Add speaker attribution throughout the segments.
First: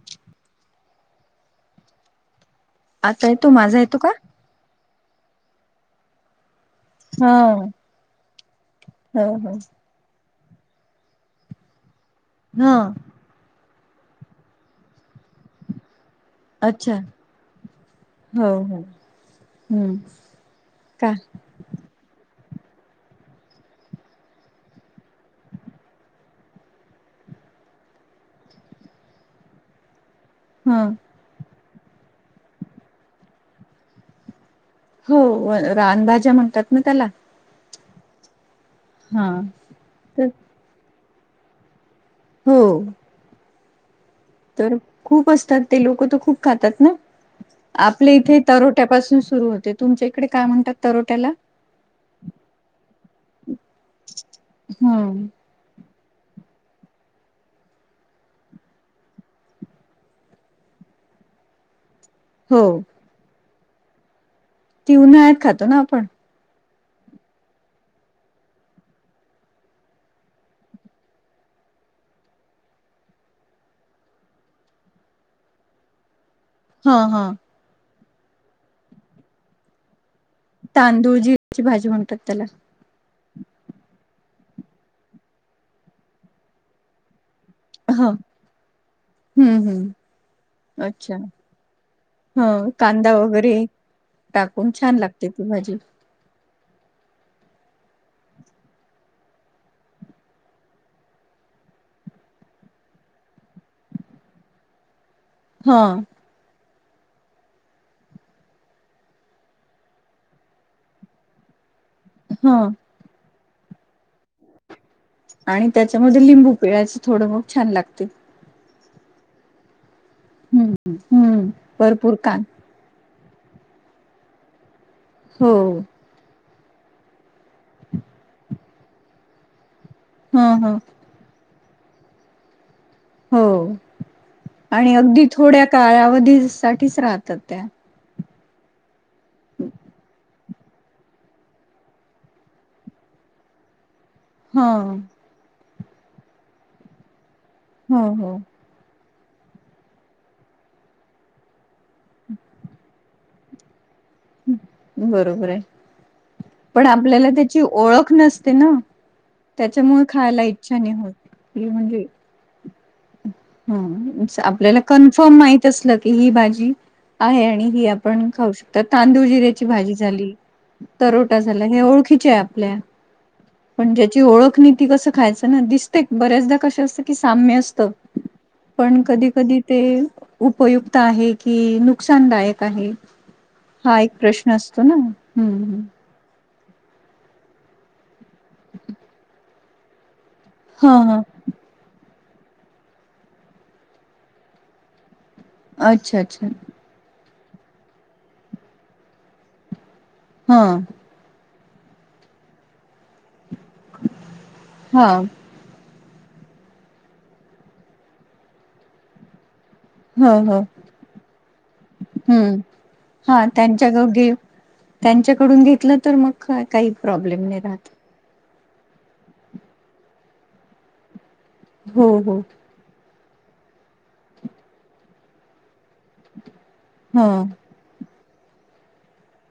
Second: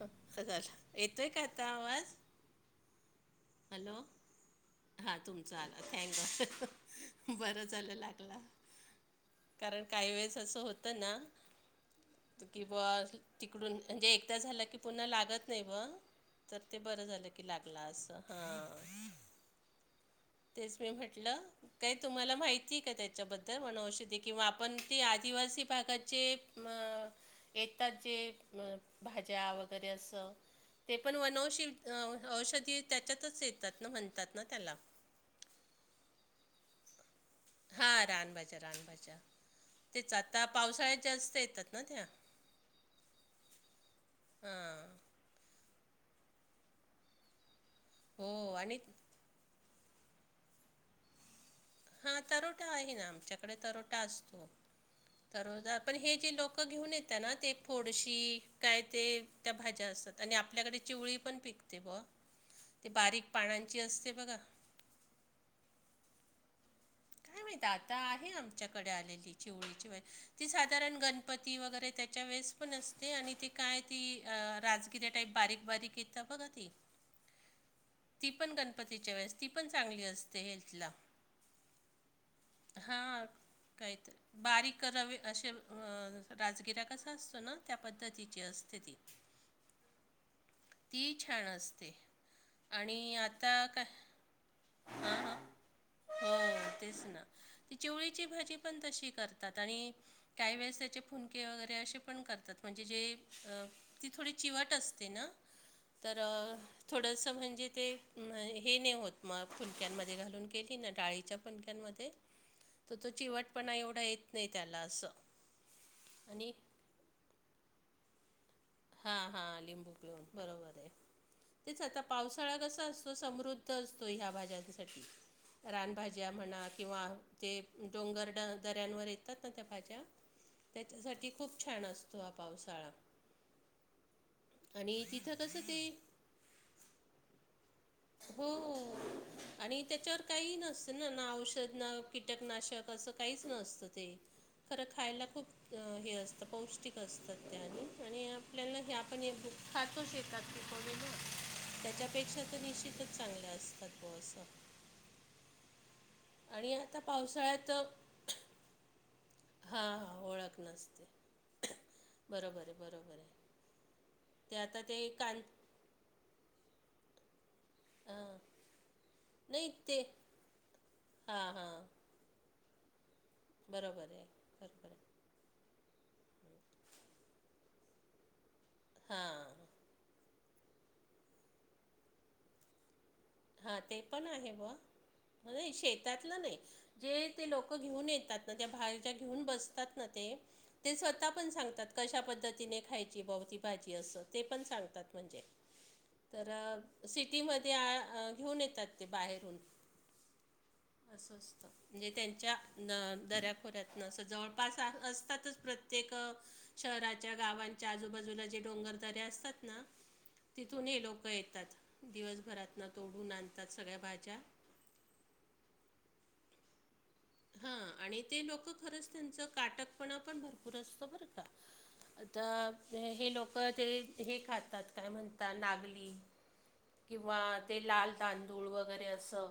Speaker 1: हो झाला येतोय का आता आवाज
Speaker 2: आताय तो माझा येतो का
Speaker 1: हा तुमचं आलं
Speaker 2: हा
Speaker 1: थँक बरं झालं लागला
Speaker 2: हो हो
Speaker 1: कारण काही वेळेस असं होत ना की
Speaker 2: हा
Speaker 1: ब तिकडून म्हणजे एकदा झालं की पुन्हा लागत नाही ब तर ते
Speaker 2: अच्छा
Speaker 1: बरं झालं की लागला असं हा
Speaker 2: हो हो. हम्म
Speaker 1: तेच मी
Speaker 2: का
Speaker 1: म्हटलं काय तुम्हाला माहिती आहे का त्याच्याबद्दल म्हण औषधी किंवा आपण ते आदिवासी भागाचे मग येतात जे भाज्या वगैरे असं
Speaker 2: हा
Speaker 1: ते पण वनौष औषधी त्याच्यातच येतात ना म्हणतात ना त्याला
Speaker 2: हो रानभाज्या म्हणतात ना त्याला
Speaker 1: हा रानबाज्या रानबाज्या
Speaker 2: हा
Speaker 1: तेच
Speaker 2: तर
Speaker 1: आता पावसाळ्यात जास्त येतात ना त्या
Speaker 2: हो तर
Speaker 1: हां
Speaker 2: खूप असतात ते लोक तर खूप खातात ना आपले इथे
Speaker 1: हो आणि
Speaker 2: तरोट्यापासून सुरू होते तुमच्या इकडे काय म्हणतात तरोट्याला
Speaker 1: हा तरोटा आहे ना आमच्याकडे तरोटा असतो
Speaker 2: हम्म.
Speaker 1: तररोजा पण हे जे लोक घेऊन येतात ना ते थोडशी काय ते त्या भाज्या असतात आणि आपल्याकडे चिवळी पण पिकते ब
Speaker 2: हो
Speaker 1: ते बारीक पानांची असते बघा
Speaker 2: ती उन्हाळ्यात खातो ना आपण
Speaker 1: काय माहिती आता आहे आमच्याकडे आलेली चिवळीची व ती साधारण गणपती वगैरे त्याच्या वेळेस पण असते आणि त काय त किती टाप बारीक बारीक येतता बघ ती
Speaker 2: हा हा
Speaker 1: ती पण गणपतीच्या वेळेस ती पण चांगली असते
Speaker 2: तांदूळ जीची भाजी म्हणतात त्याला
Speaker 1: हा काहीत बारीक रवे असे राजगिरा कसा असतो त्या
Speaker 2: हा.
Speaker 1: पद्धतीची असते ती
Speaker 2: हम्म हम्म
Speaker 1: ती छान असते
Speaker 2: हं कांदा
Speaker 1: आणि
Speaker 2: वगैरे
Speaker 1: आता काय
Speaker 2: टाकून छान
Speaker 1: हां
Speaker 2: लागते
Speaker 1: हां
Speaker 2: ती भाजी
Speaker 1: हो तेच ना त चिवळीची भाजी पण तशी करतात आणि काही वेळेस त्याचे फुनके वगैरे असे पण करतात म्हणजे जे ती थोडी चिवट असते ना
Speaker 2: हा
Speaker 1: तर थोडंसं म्हणजे ते हे नाही होत मग फुलक्यांमध्ये घालून केली ना डाळीच्या बनक्यांमध्ये
Speaker 2: हा
Speaker 1: तर तो चिवटपणा एवढा येत नाही त्याला असं
Speaker 2: आणि त्याच्यामध्ये
Speaker 1: आणि
Speaker 2: लिंबू पिळायचं थोडं मग छान लागते
Speaker 1: हा हा लिंबू पिळून बरोबर आहे
Speaker 2: हम्म. हम्म
Speaker 1: तेच आता
Speaker 2: भरपूर कान
Speaker 1: पावसाळा कसा असतो तो समृद्ध असतो ह्या भाज्यांसाठी
Speaker 2: हो
Speaker 1: रानभज्या भाज्या म्हणा किंवा ते डोंगर दऱ्यांवर येतात ना त्या भाज्या
Speaker 2: ह ह
Speaker 1: त्याच्यासाठी खूप छान असतो हा पावसाळा
Speaker 2: हो आणि अगदी
Speaker 1: तिथं कसं
Speaker 2: थोड्या
Speaker 1: ते
Speaker 2: काळवधी साठीच राहतात त्या
Speaker 1: हो आणि त्याच्यावर काही नसतं ना ना औषध ना कीटकनाशक असं काहीच नसतं ते
Speaker 2: ह
Speaker 1: खरं खायला खूप हे असतं पौष्टिक असतात त्या
Speaker 2: हो
Speaker 1: आणि
Speaker 2: हो.
Speaker 1: आणि आपल्याला हे आपण हे बुक खातोच येतात तेथडेल त्याच्यापेक्षा तर निश्चितच चांगले असतात बो असं
Speaker 2: बरोबर आहे
Speaker 1: आणि
Speaker 2: पण
Speaker 1: आता
Speaker 2: आपल्याला त्याची
Speaker 1: पावसाळ्यात
Speaker 2: ओळख नसते ना
Speaker 1: हां
Speaker 2: त्याच्यामुळे
Speaker 1: हां
Speaker 2: खायला
Speaker 1: ओळख
Speaker 2: इच्छा नाही
Speaker 1: नसते
Speaker 2: होत त म्हणजे
Speaker 1: बरोबर आहे बरोबर आहे ते
Speaker 2: आपल्याला
Speaker 1: आता ते कां
Speaker 2: कन्फर्म माहित असलं की ही भाजी आहे आणि ह पण
Speaker 1: हां
Speaker 2: खाऊ शकतात तांदूळ जिऱ्या ची
Speaker 1: नाही
Speaker 2: भाजी
Speaker 1: ते
Speaker 2: झाली तारोटा
Speaker 1: हां
Speaker 2: झाले हे
Speaker 1: हां
Speaker 2: ओडख जे आपल्या पण
Speaker 1: बरोबर
Speaker 2: ज्याची
Speaker 1: आहे
Speaker 2: ओळख नाय ती
Speaker 1: बरोबर
Speaker 2: कस
Speaker 1: आहे
Speaker 2: खायच ना दिस बऱ्याचदा कशं असतं की साम्य असतं पण कधी कधी
Speaker 1: हां
Speaker 2: ते उपयुक्त आहे कि नुकसानदायक आहे
Speaker 1: हां
Speaker 2: हा
Speaker 1: ते
Speaker 2: एक प्रश्न असतो ना हम्म
Speaker 1: त्याल नाही जे ते लोक घेऊन येतात ना त्या बाहेर घेऊन बसतात ना ते ते
Speaker 2: हा हा
Speaker 1: स्वतः पण सांगतात कशा पद्धतीने खायची बवती भाजी असं ते पण सांगतात म्हणजे
Speaker 2: अच्छा अच्छा
Speaker 1: तर सिटीमध्ये घेऊन येतात ते बाहेरून
Speaker 2: हा
Speaker 1: असं असतं म्हणजे त्यांच्या दऱ्याखोऱ्यातन असं जवळपास
Speaker 2: हा
Speaker 1: असतातच प्रत्य ते का शहराच्या गावांच्या आजूबाजूला जे डोंगरदऱे असतात ना
Speaker 2: ह ह
Speaker 1: तिथून हे लोक येतात
Speaker 2: हम्म
Speaker 1: दिवसभरात न
Speaker 2: हा त्यांच्या ग घे त्यांच्याकडून घेतलं तर मग का काही प्रॉब्लेम नाही राहत
Speaker 1: हां आणि ते लोकं खरंच त्यांचं काटकपणा पण भरपूर असतं बरं का
Speaker 2: हो हो
Speaker 1: आता हे लोक ते हे खातात काय म्हणतात नागली
Speaker 2: हा
Speaker 1: किंवा ते लाल तांदूळ वगैरे असं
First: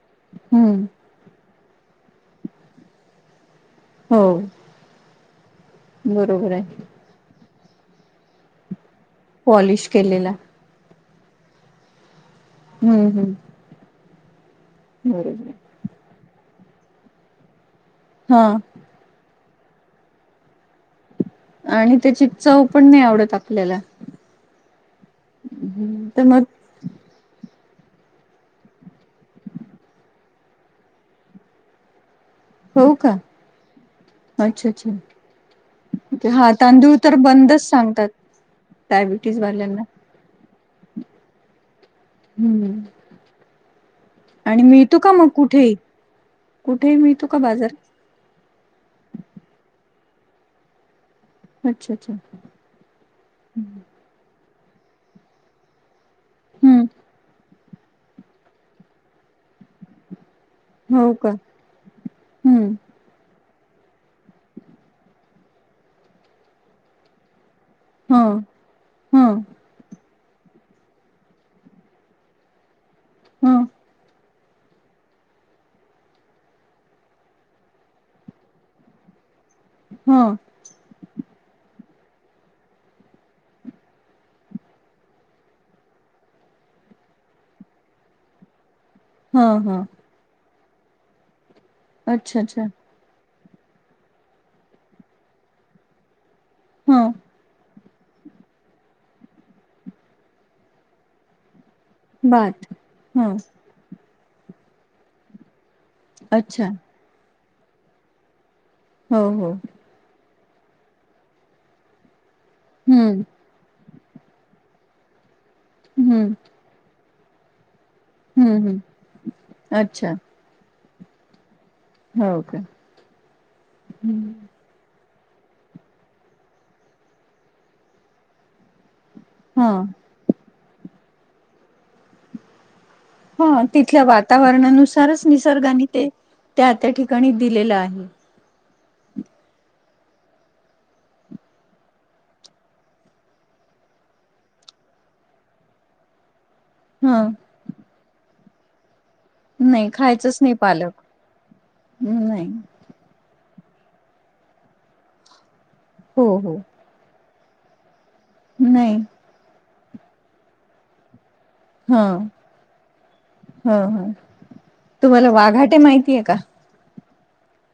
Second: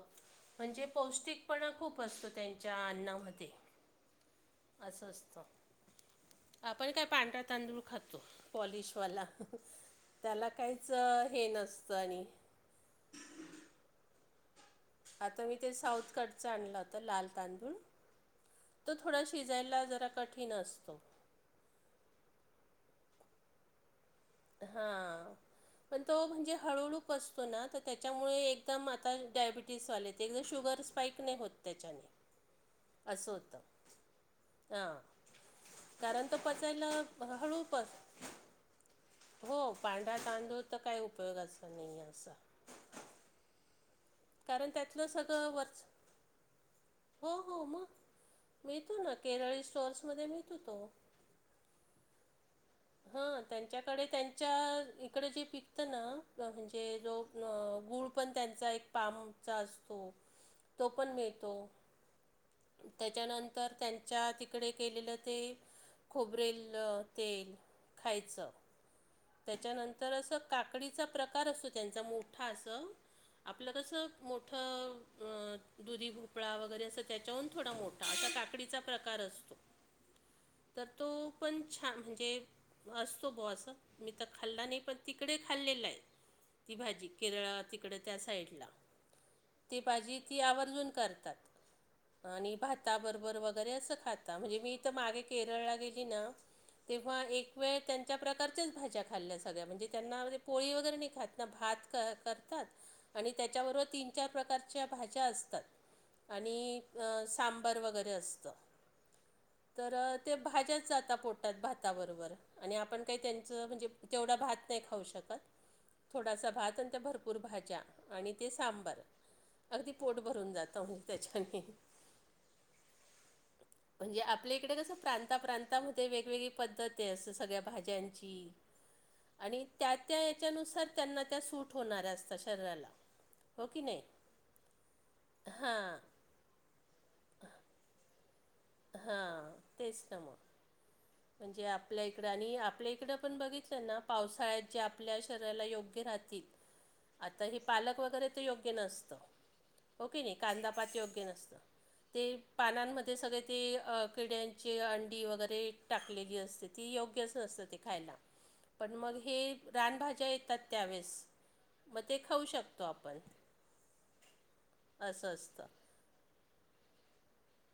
Speaker 2: हम्म
Speaker 1: म्हणजे पौष्टिकपणा खूप असतं त्यां ज्या आडनाव होते
Speaker 2: हो
Speaker 1: अस असत
Speaker 2: बरोबर
Speaker 1: बग
Speaker 2: आहे
Speaker 1: आपण काय पांढरा तांदूळ खातो त पॉलिशवाला
Speaker 2: पॉलिश केलेला
Speaker 1: त्याला काहीच हे नसतं आणि
Speaker 2: हम्म
Speaker 1: आता
Speaker 2: बरोबर
Speaker 1: मी ते साऊथ कडच आणलं होता लाल तांदूळ
Speaker 2: हा
Speaker 1: तो थोडा शिजायला जरा कठीण असतो
Speaker 2: आणि त्याची चव पण नाही आवडत आपल्याला
Speaker 1: हा पण
Speaker 2: तर
Speaker 1: तो
Speaker 2: मग
Speaker 1: म्हणजे हळूळू खूप असतो ना तर त्याच्यामुळे एकदम आता डायबिटीस वाले ते एकदम शुगर स्पाईक नाही होत त्याच्याने
Speaker 2: हो का?
Speaker 1: असं होतं
Speaker 2: अच्छा! अच्छा!
Speaker 1: हां कारण तो
Speaker 2: हा
Speaker 1: पचायला
Speaker 2: तांदूळ तर बंदच सांगतात डायबिटीज
Speaker 1: होय
Speaker 2: वाल्यांना
Speaker 1: पांढरा तांदूळ तर काही उपयोगा असं नाही अस
Speaker 2: हम्म आणि
Speaker 1: कारण
Speaker 2: मिळतो
Speaker 1: त्यातलं
Speaker 2: का मग
Speaker 1: सगळं
Speaker 2: कुठेही
Speaker 1: वरच
Speaker 2: कुठेही मिळतो
Speaker 1: हो
Speaker 2: का
Speaker 1: हो
Speaker 2: बाजार
Speaker 1: मग मिळतो ना केरळी स्टोअर्समध्ये मिळतो तो
Speaker 2: अच्छा! अच्छा!
Speaker 1: ह त्यांच्याकडे त्यांच्या इकडे जे पिकतं ना
Speaker 2: हम्म
Speaker 1: म्हणजे जो गूळ पण त्यांचा एक पामचा असतो तो पण
Speaker 2: हो का
Speaker 1: मिळतो
Speaker 2: हम्म
Speaker 1: त्याच्यानंतर त्यांच्या तिकडे केलेलं ते खोबरेल तेल
Speaker 2: हा
Speaker 1: खायचं
Speaker 2: हा
Speaker 1: त्याच्यानंतर तर असं काकडीचा प्रकार असतो त्यांचा मोठा असं
Speaker 2: हा
Speaker 1: आपलं कसं मोठं दुधी भोपळा वगैरे असं त्याच्याहून थोडा मोठा त्या त्या काकडीचा प्रकार असतो.
Speaker 2: हं..
Speaker 1: तर तो पण छान म्हणजे असतो बा असं मी तर खाल्ला नाही पण तिकडे खाल्लेला आहे ती भाजी केरळ तिकड त्या साईड
Speaker 2: हा
Speaker 1: ती
Speaker 2: हा
Speaker 1: भाजी तीआवर्जून करतात
Speaker 2: अच्छा
Speaker 1: आणि
Speaker 2: अच्छा
Speaker 1: भा ता बरोबर वगैरे असं खाता म्हणजे मी तर मागे केरळला गेली ना
Speaker 2: हा
Speaker 1: तेव्हा एक वेळ त्यांच्या प्रकारच्याच भाज्या खाल्ल्या सगळ्या म्हणजे त्यांना पोळी वगैरे नाही खात भात करतात
Speaker 2: भात हा
Speaker 1: आणि त्याच्याबरोबर तीन चार प्रकारच्या भाज्या असतात
Speaker 2: अच्छा
Speaker 1: आणि सांबर वगैरे असतं
Speaker 2: हो हो
Speaker 1: तर ते भाज्याच जाता पोटतात भाताबरोबर आणि आपण काही
Speaker 2: हम्म
Speaker 1: त्यां म्हणजे तेवढा भात नाही खाऊ शकत
Speaker 2: हम्म
Speaker 1: थोडासा भात आणि त्या भरपूर भाज्या आणि ते
Speaker 2: हम्म हम्म
Speaker 1: सांबार अगदी
Speaker 2: अच्छा
Speaker 1: पोट भरून जातं म्हणजे त्याच्याने
Speaker 2: हो का
Speaker 1: म्हणजे आपल्या इकडे कसं प्रांता प्रांता आतामध्ये वेगवेगळी पद्धती असतं सगळ्या भाज्यांची आणि
Speaker 2: हा
Speaker 1: त्यात त्या याच्यानुसार त्यांना त्या सूट होणाऱ्या असतात शरीराला
Speaker 2: हा
Speaker 1: हो की नाही
Speaker 2: तिथल्या वातावरणानुसारच निसर्गाने
Speaker 1: हां
Speaker 2: ते त्या त्या ठिकाणी दिलेलं आहे.
Speaker 1: हा तेच ना मग म्हणजे आपल्या इकडं आणि आपल्या इकडं पण बघितलं ना पावसाळ्यात जे आपल्या शरीराला योग्य राहतील.
Speaker 2: [inaudible]
Speaker 1: आता हे पालक वगैरे तर योग्य नसतं.
Speaker 2: नाही
Speaker 1: हो की नाही
Speaker 2: खायचंच
Speaker 1: कांदापात
Speaker 2: पालक
Speaker 1: योग्य नसत ते
Speaker 2: नाही
Speaker 1: पानामध्ये सगळे ते किड्यांची अंडी वगैरे
Speaker 2: हो
Speaker 1: टाकलेली
Speaker 2: हो
Speaker 1: असते. ती योग्यच नसतं ते खायला पण
Speaker 2: नाही
Speaker 1: मग हे रानभाज्या येतात त्यावेेळेस मग
Speaker 2: हा
Speaker 1: ते खाऊ शकतो आपण.
Speaker 2: हा हा तुम्हाला
Speaker 1: असं असतं
Speaker 2: वाघाटे माहितीय का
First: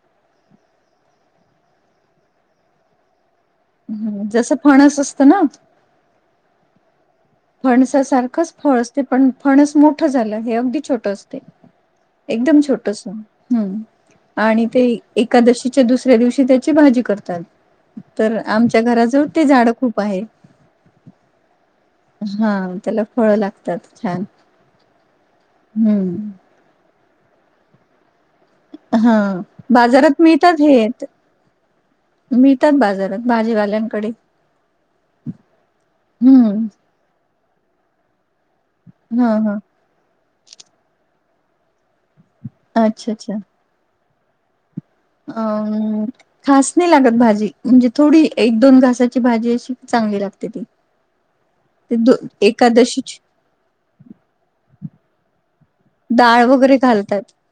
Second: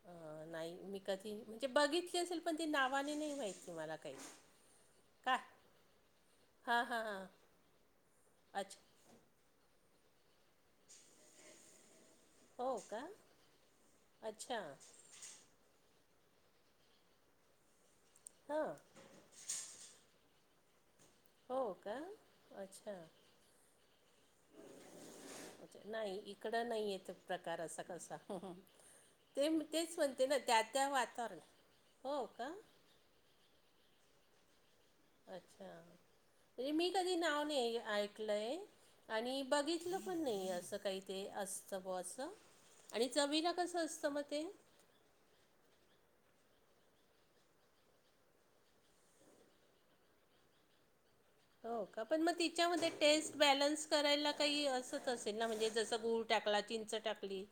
Speaker 1: अ नाही मी कधी म्हणजे बघितली असेल पण ती नावाने नाही माहिती मला काही
Speaker 2: हम् जसं फणस असतं ना
Speaker 1: हा हा हा
Speaker 2: फणसासारखंच फळ असते पण फणस मोठं झालं हे अगदी छोट असते एकदम
Speaker 1: हो
Speaker 2: छोटस
Speaker 1: का
Speaker 2: हम्
Speaker 1: अच्छा
Speaker 2: आणि ते एकादशीच्या दुसऱ्या दिवशी त्याची भाजी करतात तर
Speaker 1: हां
Speaker 2: आमच्या घराजवळ ते झाड खूप पा आहे
Speaker 1: हो का?
Speaker 2: हा
Speaker 1: अच्छा
Speaker 2: त्याला फळं लागतात छान
Speaker 1: े नाही
Speaker 2: हम्म
Speaker 1: इकडं नाही आहेेत प्रकार असा कसा
Speaker 2: हा
Speaker 1: ते तेच
Speaker 2: बाजारात
Speaker 1: म्हणते ना
Speaker 2: मिळतात
Speaker 1: त्या
Speaker 2: हे
Speaker 1: त्या वातावरण हो का
Speaker 2: मिळतात बाजारात भाजीवाल्यांकडे
Speaker 1: अच्छा
Speaker 2: हम्म
Speaker 1: ते मी कधी नाव नाही ऐकलंय
Speaker 2: हा
Speaker 1: आणि
Speaker 2: हा
Speaker 1: बघि लं पण नाही असं काही ते असतं ब असं आणि
Speaker 2: अच्छा अच्छा
Speaker 1: चवीला कस असतं मग ते
Speaker 2: अ खास नाही लागत भाजी म्हणजे थोडी एक दोन घासाची भाजी अशी चांगली लागते ती
Speaker 1: हो
Speaker 2: ते
Speaker 1: का
Speaker 2: दो
Speaker 1: पण मग तिच्यामध्ये
Speaker 2: एकादशीची
Speaker 1: टेस्ट बॅलन्स करायला काही असत असेल ना म्हणजे जस गूळ
Speaker 2: डाळ
Speaker 1: टाकला
Speaker 2: वगैरे
Speaker 1: चिंच
Speaker 2: घालतात
Speaker 1: टाकली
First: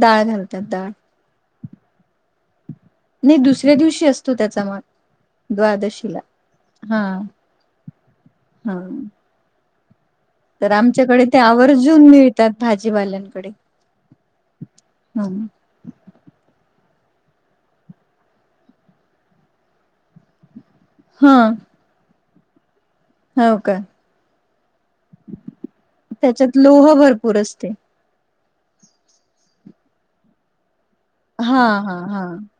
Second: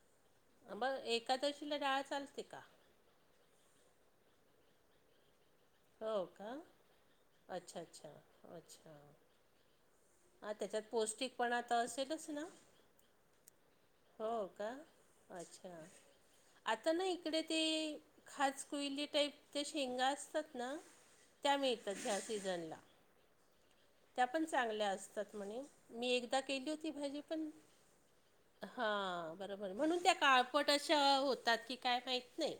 Speaker 2: डाळ घालतात डाळ
Speaker 1: ब एकादशीला डाळ चालते का
Speaker 2: नाही दुसऱ्या दिवशी असतो त्याचा मन द्वादशीला
Speaker 1: हो का
Speaker 2: हा
Speaker 1: अच्छा अच्छा
Speaker 2: हा
Speaker 1: ह
Speaker 2: तर
Speaker 1: त्याच्यात
Speaker 2: आमच्याकडे ते
Speaker 1: पौष्टिकपणा आता
Speaker 2: आवर्जून
Speaker 1: असेलच ना
Speaker 2: मिळतात भाजीवाल्यांकडे
Speaker 1: हो का
Speaker 2: हं.
Speaker 1: अच्छा अच् आता ना इकडे ते खाज कुईली टाईपच्या शेंगा असतात ना त्या मिळतात ह्या सीजनला
Speaker 2: हाव काय
Speaker 1: त्या पण चांगल्या असतात म्हणे मी एकदा
Speaker 2: त्याच्यात
Speaker 1: केली होती
Speaker 2: लोह
Speaker 1: भाजी
Speaker 2: भरपूर
Speaker 1: पण
Speaker 2: असते
Speaker 1: हा बरोबर म्हणून त्या काळ पट अशा होतात
Speaker 2: हा
Speaker 1: की काय माहीत नाही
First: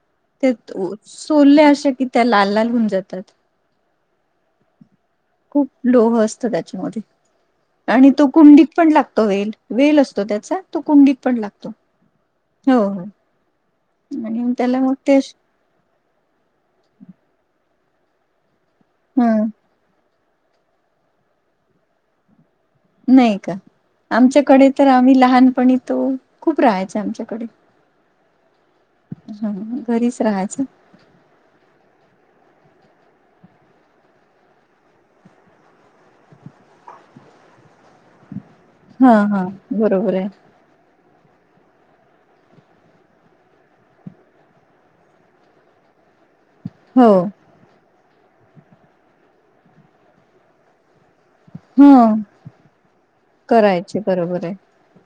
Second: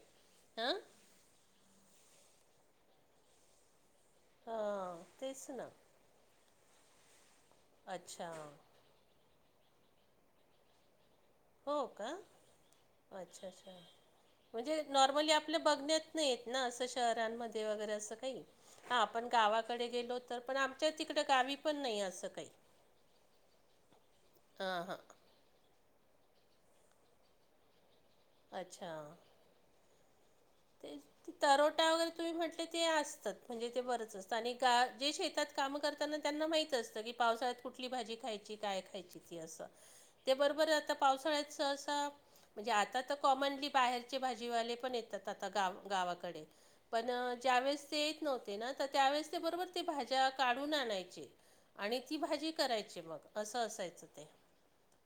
Speaker 1: हं
Speaker 2: सोोलल्या अशा की त्या लाल लाल होऊन जातात
Speaker 1: हां तेच ना
Speaker 2: खूप लोह असत त्याच्यामध्ये आणि तो
Speaker 1: अच्छा
Speaker 2: कुंडी पण लागतो वेल वेल असतो त्याचा तो कुंडीत पण लागतो
Speaker 1: हो का
Speaker 2: हो हो
Speaker 1: अच्छा अच्छा
Speaker 2: आणि
Speaker 1: म्हणजे
Speaker 2: त्याला मग ते
Speaker 1: नॉर्मली आप आपल्या बघण्यात नाही येत ना असं शहरांमध्ये वगैरे असं काही हा
Speaker 2: ह
Speaker 1: आपण गावाकडे गेलो तर पण आमच्या तिकडं गावी पण नाही असं काही
Speaker 2: नाही का आमच्याकडे
Speaker 1: हां
Speaker 2: तर
Speaker 1: हां
Speaker 2: आम्ही लहानपणी तो खूप राहायचा आमच्याकडे
Speaker 1: अच्छा
Speaker 2: हा घरीच राहायचं
Speaker 1: ते ती तरोटा वगैरे तुम्ही म्हटले ते असतात म्हणजे ते बरंच असतं आणि गा जे शेतात काम करताना त्यांना माहित असतं की पावसा्यात कुठली भाजी खायची काय
Speaker 2: हा हा बरोबर आहे
Speaker 1: खायरोबर आ पावसाळ्यात ससा म्हणजे आता तर कॉमनली बाहेरचे भाजीवाले पण येत आ गा गावाकडे पण
Speaker 2: हो
Speaker 1: ज्यावेेळेस ते येत नव्हते ना तर त्यावेेळेस ते बरोबर ते भाज्या काढून आणायचे
Speaker 2: ह
Speaker 1: आणि ती भाजी करायची मग असं
Speaker 2: करायचे
Speaker 1: असायचं ते
Speaker 2: बरोबर आहे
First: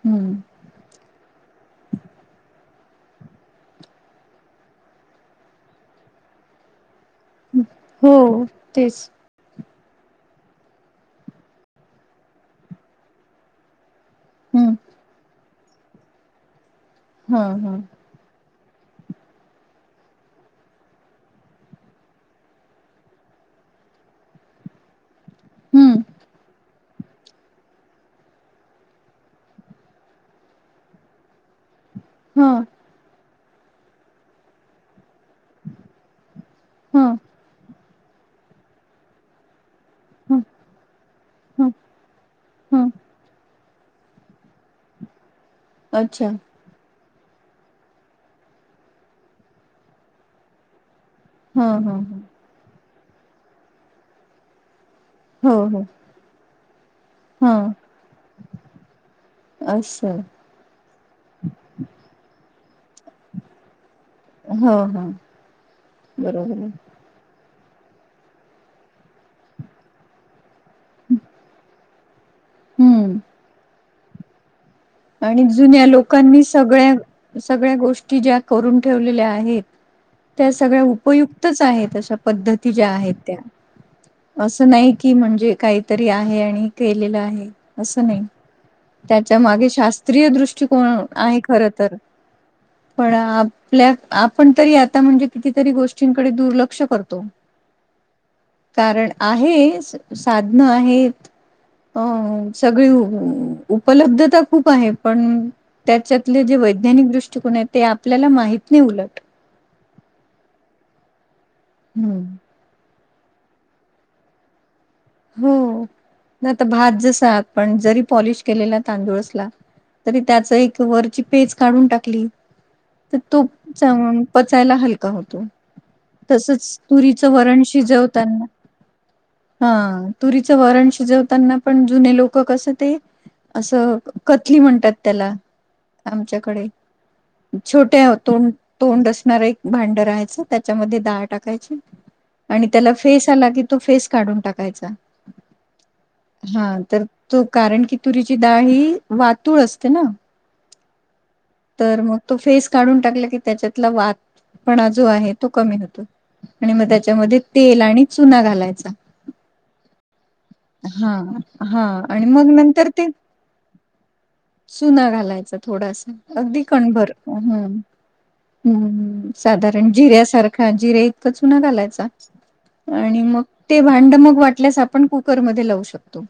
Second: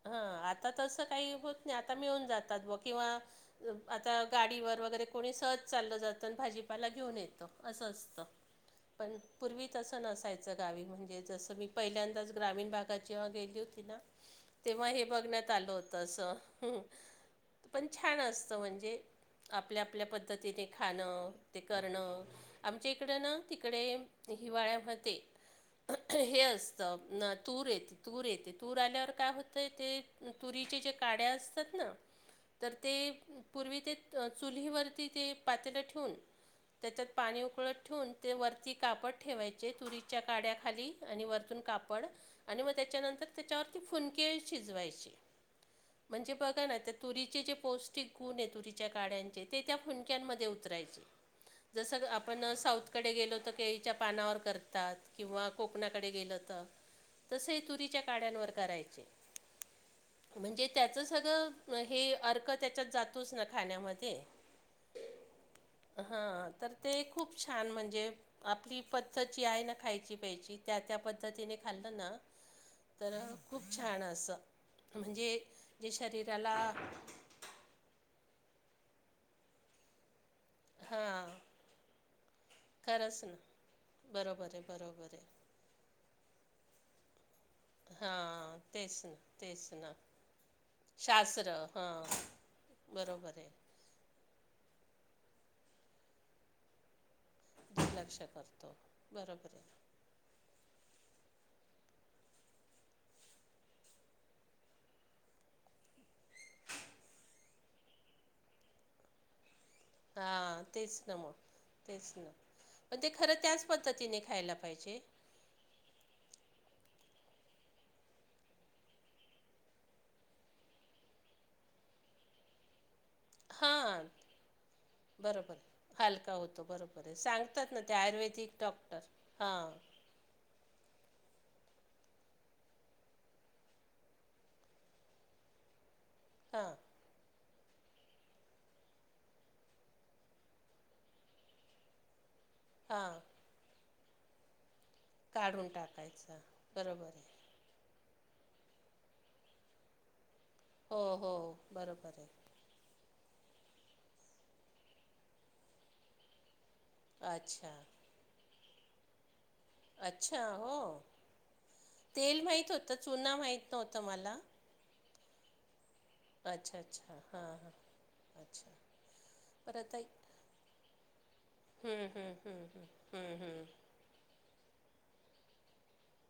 Speaker 1: ह
Speaker 2: हम्म
Speaker 1: आता आता तसं काही होत नाही आता मिळून जातात व किंवा आता गाडीवर वगैरे कोणी सहज चाललं जातं भाजीपाला घेऊन येतं असं असतं
Speaker 2: हो तेच
Speaker 1: पण पूर्वी तसं नसायचं गावी म्हणजे जसं मी पहिल्यांदाच ग्रामीण भागात जेव्हा गेली होती ना
Speaker 2: हम्म
Speaker 1: तेव्हा हे बघण्यात आलं होत असं
Speaker 2: हा हा
Speaker 1: पण छान असत म्हणजे आपल्या आपल्या पद्धतीने खाणं ते करणं आमच्या इकड ना तिकडे हिवाळ्यामध्ये
Speaker 2: हम्म
Speaker 1: हे असतं तूर येते तूर येते तूर आल्यावर काय होतंय ते तुरीचे जे काड्या असतात ना
Speaker 2: हां
Speaker 1: तर ते पूर्वी ते चुलीवरती ते पातेल ठेवून
Speaker 2: हा
Speaker 1: त्याच्यात पाणी उकळत ठेवून ते वरती कापड ठेवायचे तुरीच्या
Speaker 2: ह
Speaker 1: काड्या खाली आणि वरतून
Speaker 2: ह
Speaker 1: कापड आणि मग
Speaker 2: ह
Speaker 1: त्याच्यानंतर त्याच्यावर त फुनके शिजवायचे
Speaker 2: अच्छा
Speaker 1: म्हणजे बघा ना तुरीचे जे पौष्टिक गुण आहे तुरीच्या काड्यांचे ते त्या फुणक्यांमध्ये उतरायचे
Speaker 2: हा हा
Speaker 1: जसं आपण साऊथकडे गेलो तर केळीच्या पानावर करतात. किंवा
Speaker 2: हो हो
Speaker 1: कोकणाकडे गेलं तर, तसं
Speaker 2: हा
Speaker 1: हे तुरीच्या काड्यांवर करायचे.
Speaker 2: असं.
Speaker 1: म्हणजे त्याचं सगळं हे अर्क त्याच्यात जातोच ना खाण्यामध्ये.
Speaker 2: हो हो
Speaker 1: हा
Speaker 2: बरोबर आहे
Speaker 1: तर ते खूप छान म्हणजे आपली पद्धत जी आहे ना खायची प्यायची त्या त्या पद्धतीने खाल्लं ना
Speaker 2: हम्म
Speaker 1: तर खूप छान असं म्हणजे
Speaker 2: आणि जुन्या
Speaker 1: जे
Speaker 2: लोकांनी
Speaker 1: शरीराला
Speaker 2: सगळ्या सगळ्या गोष्टी ज्या करून ठेवलेल्या आहेत. त्या सगळ्या
Speaker 1: हां
Speaker 2: उपयुक्तच आहेत अशा पद्धती ज्या आहेत
Speaker 1: खरंच ना
Speaker 2: त्या.
Speaker 1: बरोबर आहे
Speaker 2: असं नाही की
Speaker 1: बरोबर आहे
Speaker 2: म्हणजे काहीतरी आहे आणि केलेलं आहे असं नाही.
Speaker 1: तेचं न,
Speaker 2: त्याच्या मागे
Speaker 1: तेचं
Speaker 2: शास्त्रीय दृष्टिकोन आहे खर तर
Speaker 1: हां
Speaker 2: पण
Speaker 1: बरोबर आहे
Speaker 2: आपल्या आपण तरी आता म्हणजे कितीतरी गोष्टींकडे दुर्लक्ष करतो.
Speaker 1: दुर्लक्ष करतो
Speaker 2: कारण
Speaker 1: बरोबर आहे
Speaker 2: आहेच. साधन आहेत अ सगळी उपलब्धता खूप आहे पण त्याच्यातले जे वैज्ञानिक दृष्टिकोन आहे ते आपल्याला माहित नाही उलट.
Speaker 1: हा तेच ना मग, तेच ना.
Speaker 2: हम्म
Speaker 1: पण ते खरं त्याच पद्धतीने खायला पाहिजे.
Speaker 2: हो नाही तर भात जसा पण जरी पॉलिश केलेला तांदूळ असला तरी त्याची एक वरची पेज काढून टाकली तर तो
Speaker 1: हां
Speaker 2: पचायला हलका होतो
Speaker 1: बरोबर आहे हलका होतो
Speaker 2: तसच
Speaker 1: बरोबर आहे
Speaker 2: तुरीचं वरण
Speaker 1: सांगतात ना ते
Speaker 2: शिजवताना
Speaker 1: आयुर्वेदिक डॉक्टर हां
Speaker 2: हा तुरीचं वरण शिजवताना पण जुने लोक कसं ते असं कथली म्हणतात त्याला आमच्याकडे.
Speaker 1: हां
Speaker 2: छोट तोंड [unintelligible] तोंड असणार एक भांड राहायचं त्याच्यामध्ये डाळ टाकायची आणि त्याला
Speaker 1: हां
Speaker 2: फेस आला की तो फेस काढून टाकायचा.
Speaker 1: काढून टाकायचा
Speaker 2: हा, तर
Speaker 1: बरोबर आहे
Speaker 2: तो कारण की तुरीची डाळ ही वातूळ असते ना.
Speaker 1: हो हो
Speaker 2: तर मग
Speaker 1: बरोबर आहे
Speaker 2: तो फेस काढून टाकला की त्याच्यातला वात पण जो आहे तो कमी होतो. आणि मग त्या त्याच्यामध्ये
Speaker 1: अच्छा
Speaker 2: तेल आणि चुना घालायचा.
Speaker 1: अच्छा! हो
Speaker 2: हा हा आणि
Speaker 1: तेल
Speaker 2: मग
Speaker 1: माहीत
Speaker 2: नंतर
Speaker 1: होतं
Speaker 2: ते
Speaker 1: चुना माहीत नव्हतं मला.
Speaker 2: चुना घालायचा थोडासा अगदी
Speaker 1: अच्छा
Speaker 2: कणभर,
Speaker 1: अच्छा हां हां
Speaker 2: हम्
Speaker 1: अच्छा
Speaker 2: हम्म,
Speaker 1: बरं
Speaker 2: साधारण
Speaker 1: ताई
Speaker 2: जिऱ्यासारखा जिर्या इतकां चुना
Speaker 1: हम्म,
Speaker 2: घालायचा.
Speaker 1: हम्म, हम्म,
Speaker 2: आणि
Speaker 1: हम्म,
Speaker 2: मग
Speaker 1: हम्म,
Speaker 2: भांड ते मग वाटल्यास आपण कुकरमध्ये लावू शकतो.